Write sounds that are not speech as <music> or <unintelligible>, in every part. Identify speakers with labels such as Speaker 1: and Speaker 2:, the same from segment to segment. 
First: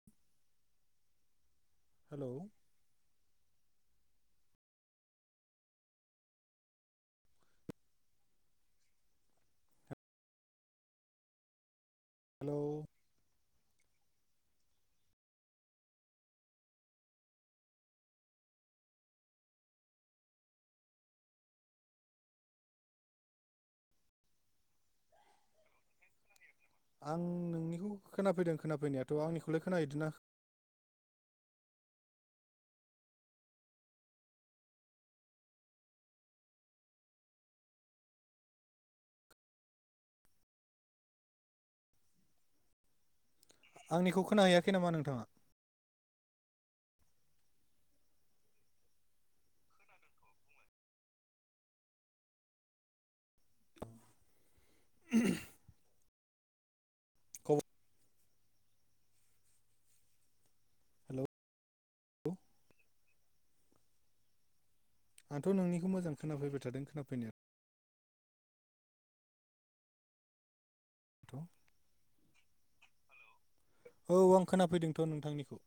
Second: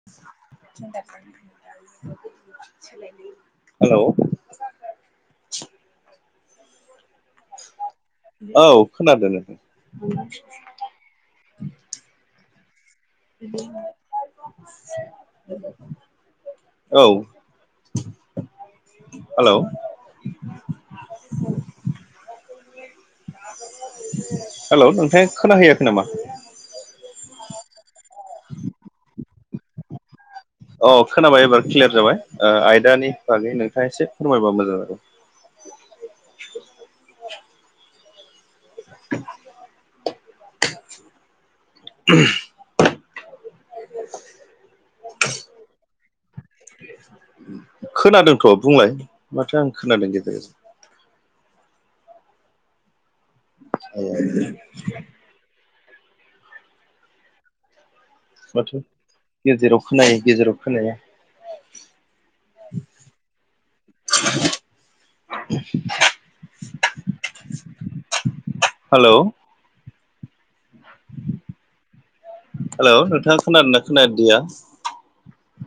Speaker 1: <unintelligible>
Speaker 2: Hello
Speaker 1: hello औ खोनादों।
Speaker 2: Hello
Speaker 1: <unintelligible> औ हेलौ हेलौ नोंथाङा खोनाहैयाखै नामा
Speaker 2: आं नोंनिखौ खोनाफैदों खोनाफैनायाथ' आंनिखौलाय खोनाहैदोंना
Speaker 1: औ खोनाबाय एबार क्लियार जाबाय आयदानि बागै नोंथाङा एसे फोरमायबा मोजां जागौ <unintelligible>
Speaker 2: आंनिखौ खोनाहायाखै नामा नोंथाङा
Speaker 1: खोनादोंथ' बुंलाय माथो आं खोनादों गेजेर गेजेर <unintelligible>
Speaker 2: औ
Speaker 1: माथो गेजेराव खोनायो गेजेराव खोनाया
Speaker 2: हेलौ
Speaker 1: <inaudible>
Speaker 2: आंथ' नोंनिखौ मोजां खोनाफैबाय थादों खोनाफैनाया
Speaker 1: हेलौ
Speaker 2: हेलौ
Speaker 1: हेलौ नोंथाङा खोनादोंना
Speaker 2: औ
Speaker 1: खोनादिया
Speaker 2: आं खोनाफैदोंथ' नोंथांनिखौ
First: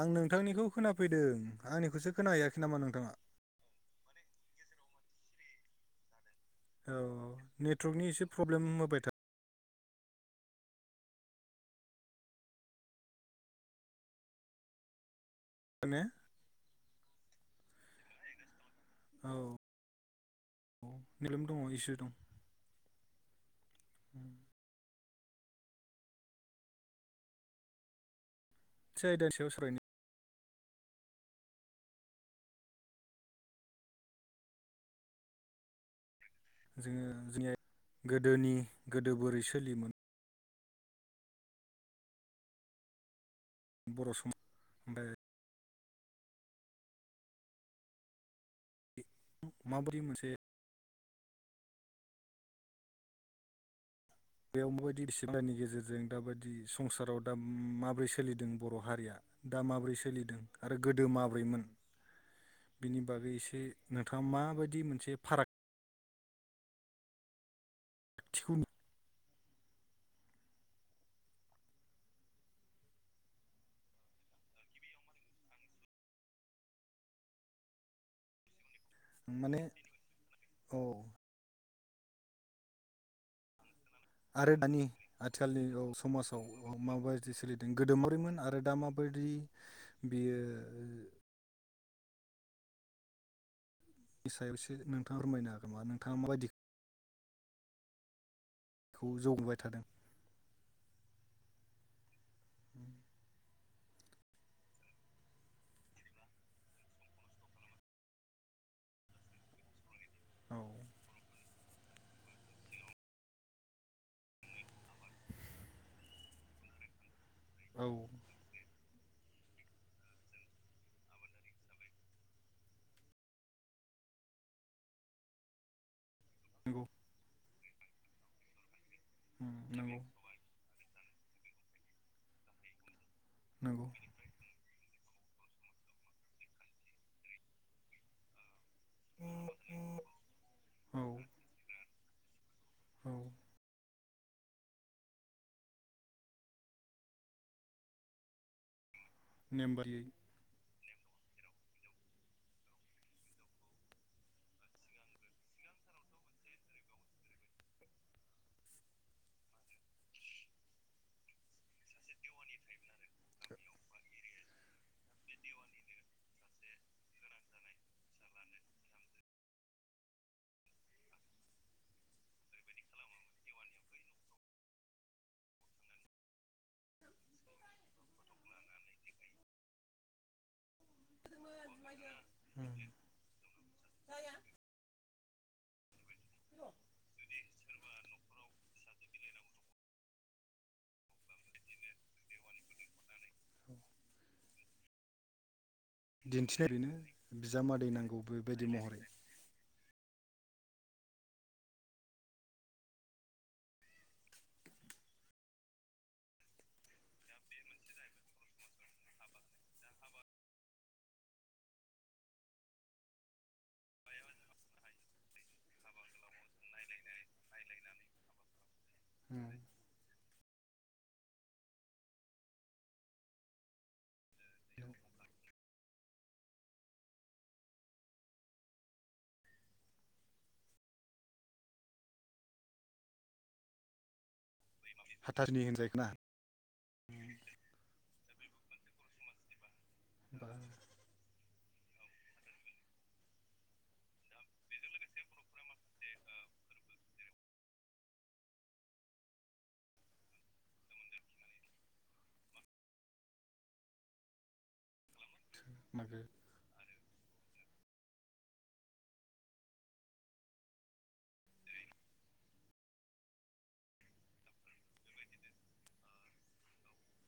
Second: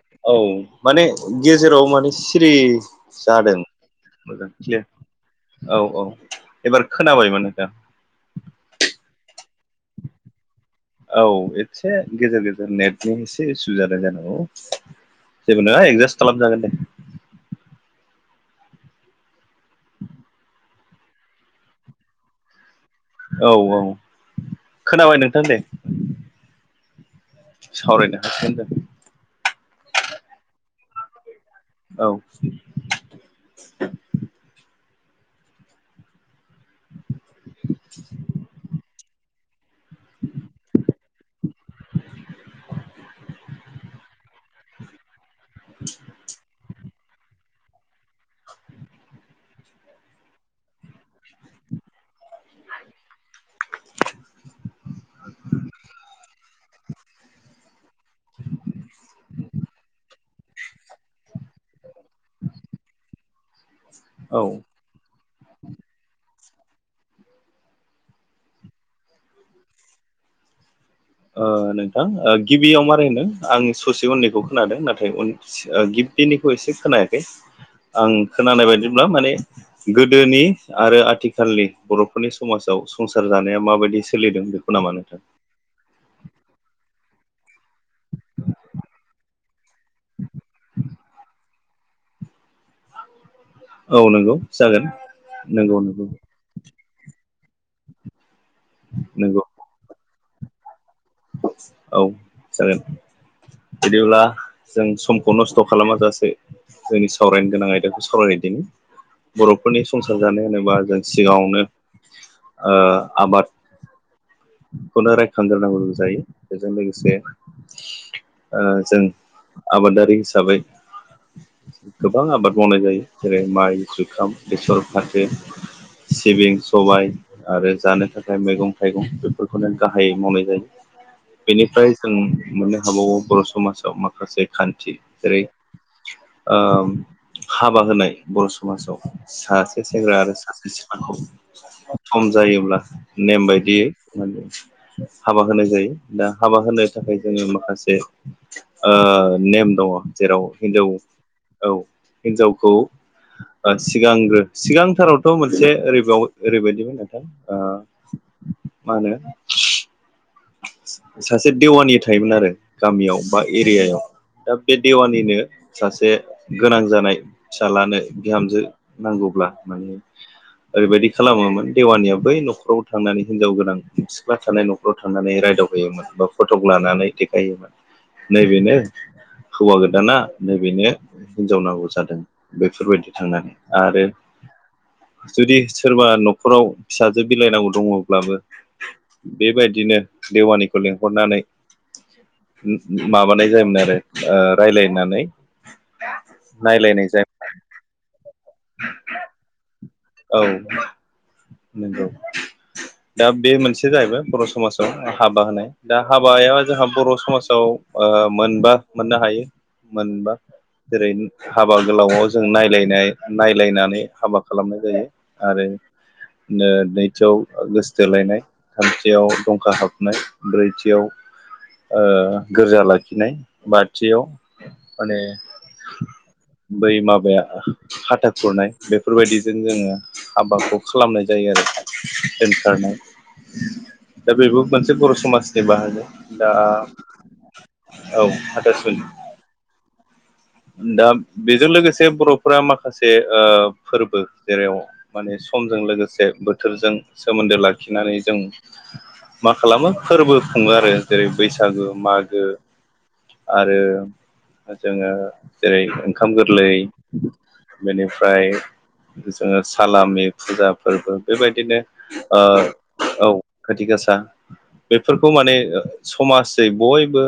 Speaker 2: आं
Speaker 1: औ
Speaker 2: नोंथांनिखौ
Speaker 1: माने
Speaker 2: खोनाफैदों
Speaker 1: गेजेराव
Speaker 2: आंनिखौसो
Speaker 1: माने सिरि
Speaker 2: खोनाहैयाखै नामा नोंथाङा
Speaker 1: जादों। मोजां औ औ एबार
Speaker 2: औ औ
Speaker 1: खोनाबायमोन नोंथां
Speaker 2: नेटअवाकनि एसे प्रब्लेम होबाय
Speaker 1: औ एसे गेजेर गेजेर नेटनि एसे इसु जादों जानांगौ औ जेबो नोङा
Speaker 2: थादों ने
Speaker 1: एडजास्ट खालामजागोन दे।
Speaker 2: औ औ निलोम दङ इसे दं।
Speaker 1: औ औ खोनाबाय नोंथां दे। सावरायनो हासिगोन दे
Speaker 2: से आयदानि सायाव सावरायनो
Speaker 1: औ <inaudible>
Speaker 2: जोङो जोंनिया गोदोनि गोदो बोरै सोलियोमोन
Speaker 1: <inaudible>
Speaker 2: बर' सम <unintelligible>
Speaker 1: <unintelligible>
Speaker 2: <unintelligible> माबोरै मोनसे
Speaker 1: <unintelligible>
Speaker 2: बेयाव माबायदि बिसिबिदानि गेजेरजों दाबायदि संसाराव दा माब्रै सोलिदों बर' हारिया दा माब्रै सोलिदों आरो गोदो माब्रैमोन बिनि बागै एसे नोंथाङा
Speaker 1: औ
Speaker 2: माबायदि मोनसे फाराग थिखौ
Speaker 1: ओ नोंथां ओ गिबियाव मारै होनो आं ससे उन्दैखौ खोनादों नाथाय उन ओ गिबिनिखौ एसे खोनायाखै आं खोनानाय बायदिब्ला माने गोदोनि
Speaker 2: औ
Speaker 1: आरो आथि खालनि बर'फोरनि समाजाव संसार जानाया माबायदि सोलिदों
Speaker 2: आरो
Speaker 1: बेखौ
Speaker 2: दानि
Speaker 1: नामा नोथां?
Speaker 2: आथिखालनि औ समाजाव माबायदि सोलिदों गोदो माब्रैमोन आरो दा माबायदि बियो ओ
Speaker 1: औ नंगौ
Speaker 2: सायाव एसे
Speaker 1: जागोन
Speaker 2: नोंथाङा फोरमायनो
Speaker 1: नंगौ
Speaker 2: हागोनामा
Speaker 1: नंगौ
Speaker 2: नोंथाङा माबायदिखौ खौ
Speaker 1: नंगौ
Speaker 2: जौगाबाय थादों
Speaker 1: <unintelligible> औ जागोन बिदिब्ला जों समखौ नस्थ' खालामाजासेै जोंनि सावरायनो गोनां आयदाखौ सावरायनायदिनि बर'फोरनि संसार जानो
Speaker 2: औ
Speaker 1: होनोबा जों सिगाङावनो आबाद खौनो रायखांग्रोनांगौ जायो बेजों लोगोसे
Speaker 2: औ
Speaker 1: ओ जों आबादारि हिसाबै गोबां आबाद मावनाय जायो जेरै माइ जुखाम बेसर फाथो सिबिं
Speaker 2: नंगौ
Speaker 1: सबाय आरो जानो थाखाय मैगं थाइगं फोरखौनो
Speaker 2: नंगौ
Speaker 1: गाहायै मावनाय जायो बेनिफ्राय जों मोननो हाबावो बर'
Speaker 2: नंगौ
Speaker 1: समाजाव माखासे खान्थि जेरै ओ हाबा होनाय बर' समाजाव सासे सेंग्रा आरो सासे
Speaker 2: औ
Speaker 1: सिख्लाखौ सम जायोब्ला
Speaker 2: औ
Speaker 1: नेम बायदियै माने हाबा होनाय जायो दा हाबा होनो थाखाय जोङो माखासे ओ नेम दङ जेराव हिनजाव औ हिन्जावखौ ओ सिगांग्रो सिगांथारावथ' मोनसे ओरैबाव ओरैबायदिमोन नोंथां ओ मा होनो सासे देवानि थायोमोन आरो गामियाव बा एरियायाव दा बे देवानिनो सासे गोनां जानाय फिसालानो बिहामजो नांगौब्ला माने ओरैबायदि खालामोमोन देवानियाव बै नखराव थांनानै हिनजाव गोनां सिख्ला थानाय नखराव थांनानै रायदावहैयोमोन बा फटग लानानै देखायहैयोमोन नैबेनो हौवा गोदाना नै बेनो हिनजाव नांगौ जादों बेफोरबायदि थांनानै आरो जुदि सोरबा नखराव फिसाजो बिलायनांगौ दङब्लाबो बेबायदिनो देवानिखौ लिंहरनानै माबानाय जायोमोन आरो ओ रायलायनानै
Speaker 2: दिन्थिनाय बेनो
Speaker 1: नायलायनाय जायोमोन
Speaker 2: बिजामादै नांगौ बेबायदि महरै
Speaker 1: औ नोंगौ दा बे मोनसे जाहैबाय बर' समासाव हाबा होनाय दा हाबाया जोंहा बर' समासाव ओ मोनबा मोननो हायो मोनबा जेरै हाबा गोलावाव जों नायलायनाय नायलायनानै हाबा खालामनाय जायो आरो नैथियाव गोसथोलायनाय थामथियाव
Speaker 2: उम
Speaker 1: दंखा हाब ब्रैथियाव गोरजा लाखिनाय बाथियाव
Speaker 2: न'
Speaker 1: आरो बै माबाया हाथा खुरनाय बेफोरबायदिजों जोङो हाबाखौ। खालामनाय जायो आरो दोमखारारनाय दा बेबो मोनसे बर'
Speaker 2: हाथासुनि
Speaker 1: समाजनि
Speaker 2: होनो जायखौ ना
Speaker 1: बाहायो दा औ हाथासुनि
Speaker 2: बा
Speaker 1: दा बेजों लोगोसे बर'फोरा माखासे फोरबो जेराव माने समजों लोगोसे बोथोरजों सोमोन्दो लाखिनानै जों मा खालामो फोरबो खुङो आरो जेरै बैसागु मागो। आरो जोङो जेरै
Speaker 2: मागो
Speaker 1: ओंखाम गोरलै बेनिफ्राय। जोङो सालामि फुजा फोरबो बेबायदिनो औ खोथि गासा बेफोरखौ माने समाजै बयबो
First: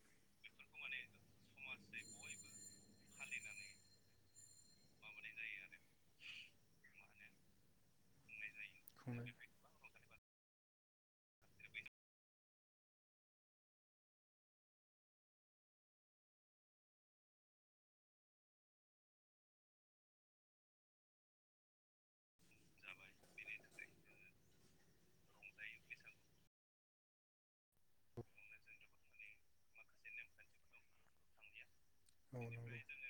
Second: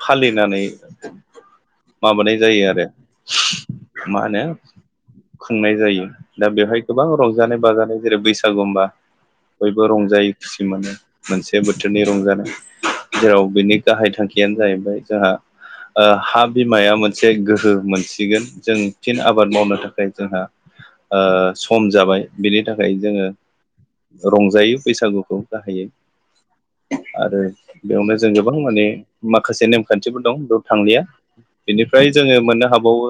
Speaker 1: फालिनानै
Speaker 2: समाजसे
Speaker 1: माबानाय
Speaker 2: गय
Speaker 1: जायो आरो मा होनो खुंनाय जायो दा बेवहाय गोबां रंजानाय बाजानाय जेरै बैसागुबा
Speaker 2: खुंनाय
Speaker 1: बयबो रंजायोै खुसि मोनो मोनसे बोथोरनि रंजानाय जेराव बिनि गाहाय थांखियानो जाहैबाय जोंहा हा बिमाया मोनसे मोनसे गोहो मोनसिगोन जों फिन आबाद मावनो थाखाय जोंहा सम जाबाय बिनि थाखाय जोङो। रंजायो बैसागुखौ गाहायो। आरो बेयावनो जों गोबां माने माखासे नेमखान्थिफोर दं बेयाव थांलिया फ्राय
Speaker 2: औ
Speaker 1: जोङो मोननो हाबावो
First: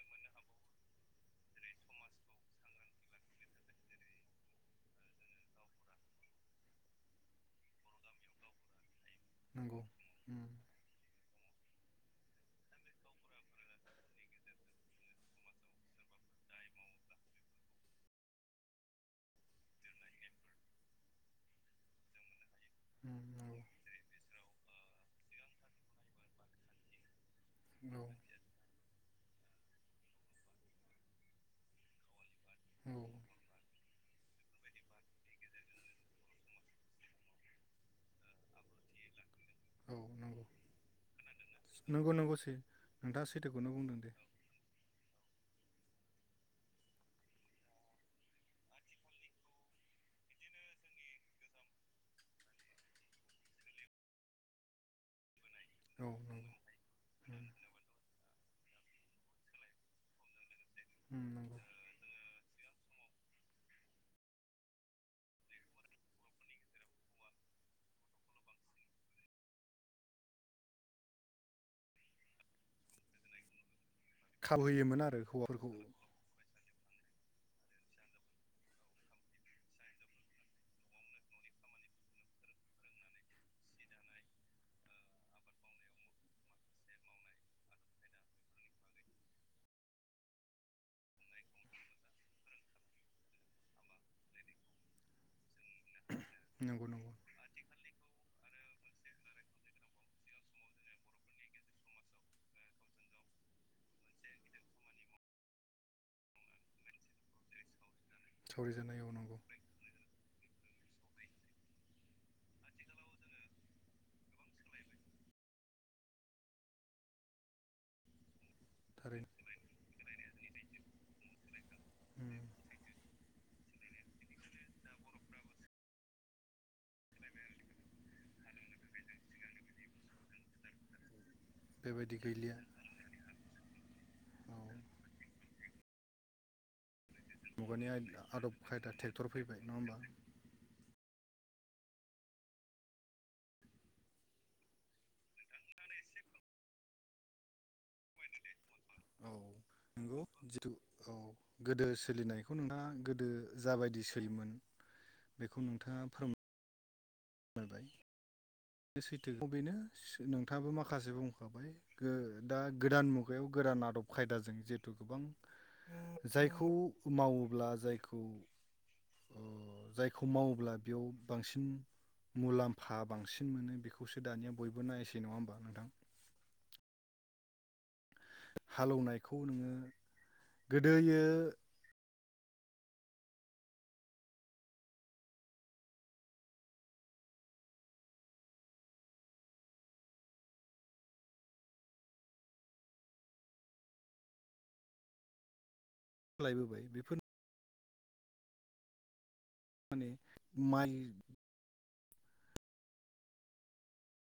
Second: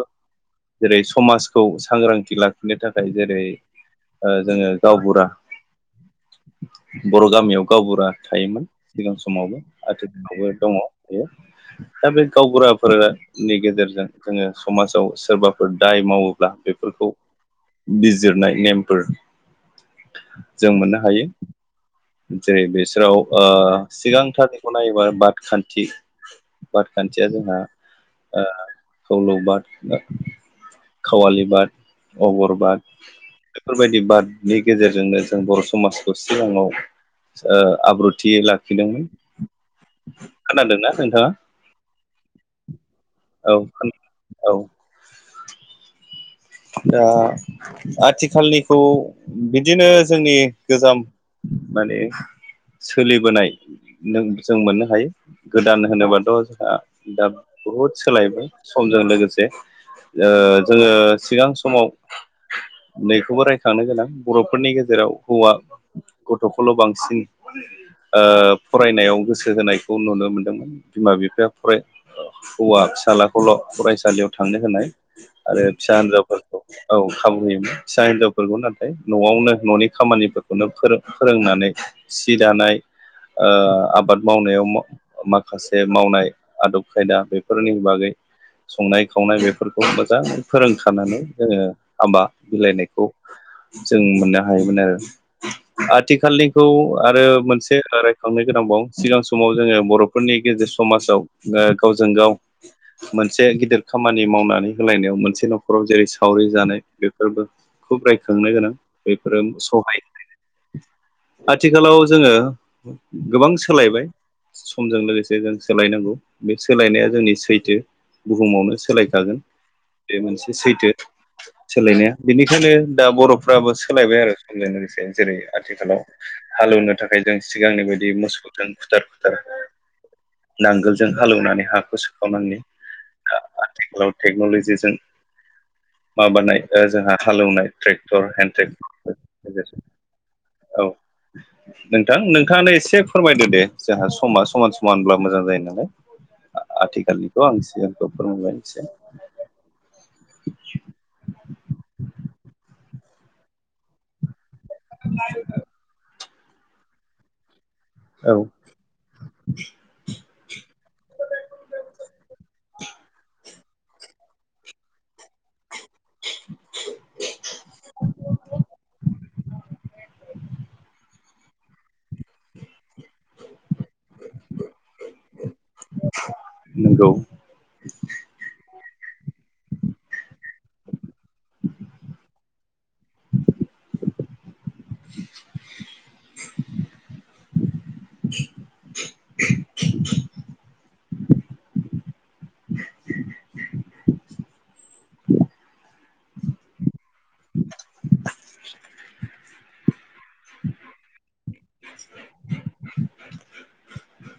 Speaker 1: जेरै समाजखौ सांग्रांथि लाखिनो थाखाय जेरै जोङो गावबुरा बर' गामियाव गावबुरा थायोमोन सिगां समावबो
Speaker 2: नंगौ नंगौ उम
Speaker 1: आथिखालावबो दङ बेयो दा बे गावबुराफोरा नि गेजेरजों जोङो समाजाव सोरबाफोर दाय मावोब्ला बेफोरखौ बिजिरनाय नेमफोर जों मोननो हायो। जेरै बिसोराव
Speaker 2: उम नंगौ औ
Speaker 1: सिगांथारनिखौ नायोबा बाद खान्थि बाथखान्थिया जोंहा
Speaker 2: औ।
Speaker 1: खौलौ बाद खावालि बाद अगर बाद
Speaker 2: औ
Speaker 1: बेफोर बेफोरबायदि बादनि गेजेरजोंनो जों बर' समाजखौ सिगाङाव आब्रुथि लाखिदोंमोन
Speaker 2: औ नंगौ
Speaker 1: खोनादोंना नोंथाङा
Speaker 2: नंगौ नंगौसै नोंथाङा सैथोखौनो
Speaker 1: औ
Speaker 2: बुंदों दे
Speaker 1: औ। दा आथिखालनिखौ बिदिनो जोंनि गोजाम माने सोलिबोनाय जों मोननो हायो गोदान
Speaker 2: औ
Speaker 1: होनोबाथ'
Speaker 2: नंगौ
Speaker 1: जोंहा दा बहुद सोलायबाय समजों लोगोसे जोङो
Speaker 2: उम
Speaker 1: सिगां
Speaker 2: नंगौ
Speaker 1: समाव नैखौबो रायखांनो गोनां बर'फोरनि गेजेराव हौवा गथ'खौल' बांसिन फरायनायाव गोसो होनायखौ नुनो मोनदोंमोन बिमा बिफाया फराय हौवा फिसालाखौल' फरायसालियाव थांनो
Speaker 2: खाबु
Speaker 1: होनाय
Speaker 2: होयोमोन
Speaker 1: आरो
Speaker 2: हौवाफोरखौ
Speaker 1: फिसा हिनजावफोरखौ औ खाबु होयोमोन फिसा हिनजावफोरखौ नाथाय न'आवनो न'नि खामानिफोरखौनो फोर फोरोंनानै सि दानाय ओ आबाद मावनायाव माखासे मावनाय आदब खायदा बेफोरनि बागै संनाय खावनाय बेफोरखौ मोजां फोरोंखानानै जोङो हाबा बिलाइनायखौ जों मोननो हायोमोन आरो आथिखालनिखौ
Speaker 2: नंगौ नंगौ
Speaker 1: आरो मोनसे रायखांनो गोनांबाव सिगां समाव जोङो बर' फोरनि गेजेर समाजाव गावजों गाव मोनसे गिदिर खामानि मावनानै होलायनायाव मोनसे न'खराव जेरै सावरि जानाय बेफोरबो खौ रायखांनो गोनां
Speaker 2: सावरि जानाय औ नंगौ
Speaker 1: बेफोरो सहायनाय आथिखालाव जोङो गोबां सोलायबाय समजों लोगोसे जों सोलायनांगौ बे सोलायनाया जोंनि सैथो बुहुमावनो
Speaker 2: थारैनो
Speaker 1: सोलायखागोन बे मोनसे सैथो सोलायनाया
Speaker 2: उम
Speaker 1: बेनिखायनो दा बर'फ्राबो सोलायबाय आरो समजों लोगोसे जेरै आथिखालाव हालेवनो थाखाय जों सिगांनि बायदि मोसौजों खुथार खुथार नांगोलजों हालेवनानै हाखौ
Speaker 2: बेबायदि गैलिया
Speaker 1: सोखावनानै आथिखालाव
Speaker 2: औ
Speaker 1: टेक्नलजिजों माबानाय जोंहा हालेवनाय
Speaker 2: मुगानि
Speaker 1: ट्रेक्टर
Speaker 2: आदब
Speaker 1: हेन्दड
Speaker 2: खायदा फैबाय
Speaker 1: ट्रेक्टर
Speaker 2: नङा होमबा
Speaker 1: औ नोंथां नोंथाङानो एसे फोरमायदो दे जोंहा समा समान समान होनब्ला मोजां जायो नालाय आथिखालनिखौ आं <unintelligible> फोरमायलबायसै
Speaker 2: औ नंगौ जिथु औ गोदो सोलिनायखौ नोंथाङा गोदो जाबायदि सोयोमोन बेखौ नोंथाङा फोरमा मोनबाय
Speaker 1: औ
Speaker 2: सैथोखौ बेनो नोंथाङाबो माखासे बुंखाबाय गो दा गोदान मुगायाव गोदान आदब खायदाजों जिहेथु गोबां जायखौ मावोब्ला जायखौ जायखौ मावोब्ला बेयाव बांसिन मुलाम्फा बांसिन मोनो बेखौसो दानिया बयबो नायसै नङा होमबा नोंथां
Speaker 1: नंगौ
Speaker 2: हालेवनायखौ नोङो गोदोयो
Speaker 1: <inaudible> <inaudible>
Speaker 2: खालायबोबाय बेफोर माने माइ
Speaker 1: <inaudible>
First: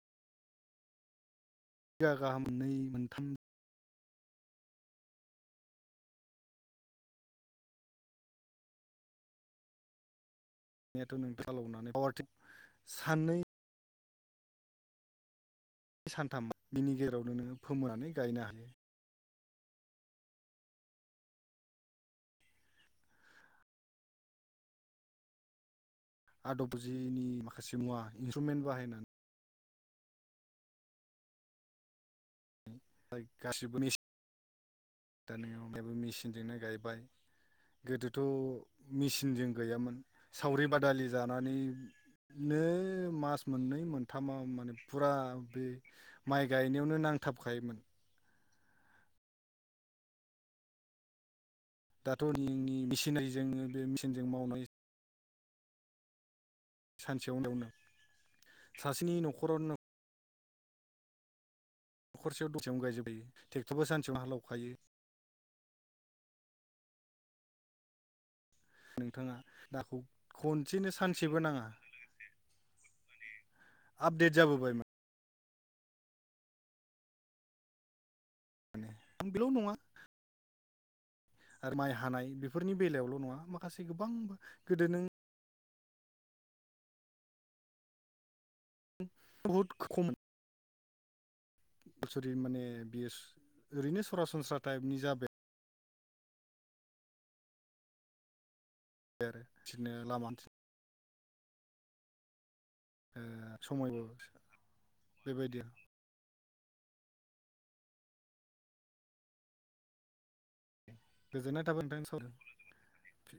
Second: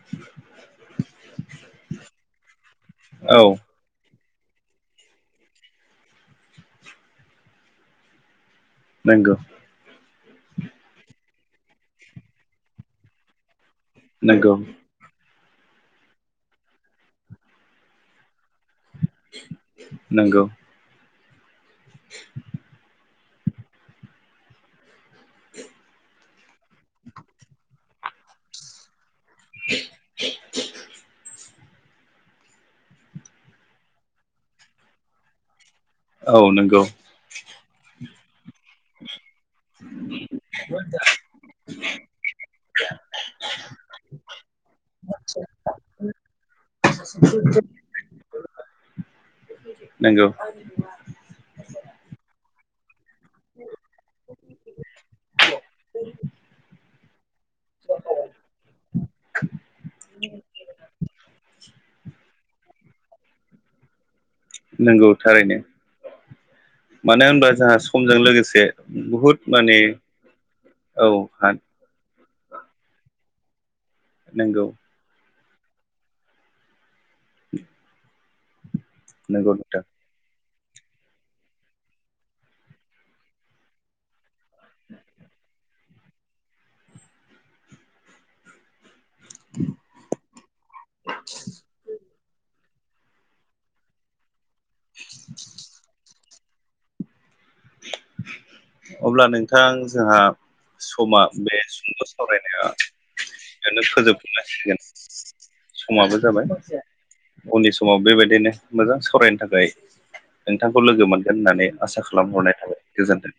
Speaker 2: गाहाम मोननै मोनथाम
Speaker 1: औ नंगौ
Speaker 2: <unintelligible> साननै
Speaker 1: नोंगौ
Speaker 2: सानथाम बिनि गेजेरावनो नोङो फोमोनानै गायनो हायो
Speaker 1: नोंगौ <inaudible> <inaudible>
Speaker 2: आदब जिनि माखासे मुवा इन्सट्रुमेन्ट बाहायनानै
Speaker 1: <inaudible>
Speaker 2: गासिबोनि दाा नैयावबो
Speaker 1: औ
Speaker 2: मेसिनजोंनो
Speaker 1: नंगौ
Speaker 2: गायबाय गोदोथ मेसिनजों गैयामोन सावरि बादालि जानानै नो मास मोननै मोनथामाव माने फुरा बे माइ गायनायावनो नांथाबखायोमोन
Speaker 1: नंगौ
Speaker 2: दाथ' <unintelligible> मावनाय
Speaker 1: <unintelligible>
Speaker 2: सानसेयाव <unintelligible> सासेनि न'खरावनो
Speaker 1: <inaudible>
Speaker 2: न'खरसेयाव दसेयाव गायजोबहायो ट्रेक्टरबो सानसेयाव हालौखायो
Speaker 1: नंगौ थारैनो मानो होनब्ला जोंहा समजों लोगोसे
Speaker 2: नोंथाङा
Speaker 1: बुहुद माने
Speaker 2: दाखौ खनसेनो
Speaker 1: औ
Speaker 2: सानसेबो
Speaker 1: हा
Speaker 2: नाङा माने आपडेट
Speaker 1: नंगौ
Speaker 2: जाबोबाय मा माने बेल'
Speaker 1: नंगौ
Speaker 2: नङा
Speaker 1: नोंथां
Speaker 2: आरो माइ हानाय बेफोरनि बेलायावल' नङा माखासे गोबां गोदो नों बहुत खम
Speaker 1: <inaudible>
Speaker 2: <unintelligible> माने बियो ओरैनो सरासनस्रा टाइपनि जाबाय
Speaker 1: <inaudible> अब्ला
Speaker 2: आरो
Speaker 1: नोंथां
Speaker 2: बिदिनो
Speaker 1: जोंहा
Speaker 2: लामा
Speaker 1: समा बे सुंद सावरायनाया बेयावनो
Speaker 2: समायबो
Speaker 1: फोजोबनांसिगोन
Speaker 2: बेबायदि
Speaker 1: समाबो जाबाय उननि समाव बेबायदिनो मोजां सावरायनो थाखाय नोंथांखौ लोगो मोनगोन
Speaker 2: गोजोननाय
Speaker 1: होननानै
Speaker 2: थाबाय
Speaker 1: आसा
Speaker 2: नोंथां सावरायनो
Speaker 1: खालामहरनाय गोजोनथों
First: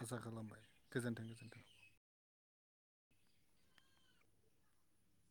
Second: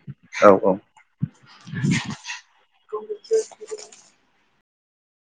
Speaker 2: आसा
Speaker 1: औ
Speaker 2: खालामबाय
Speaker 1: औ
Speaker 2: गोजोन्थों गोजोन्थों।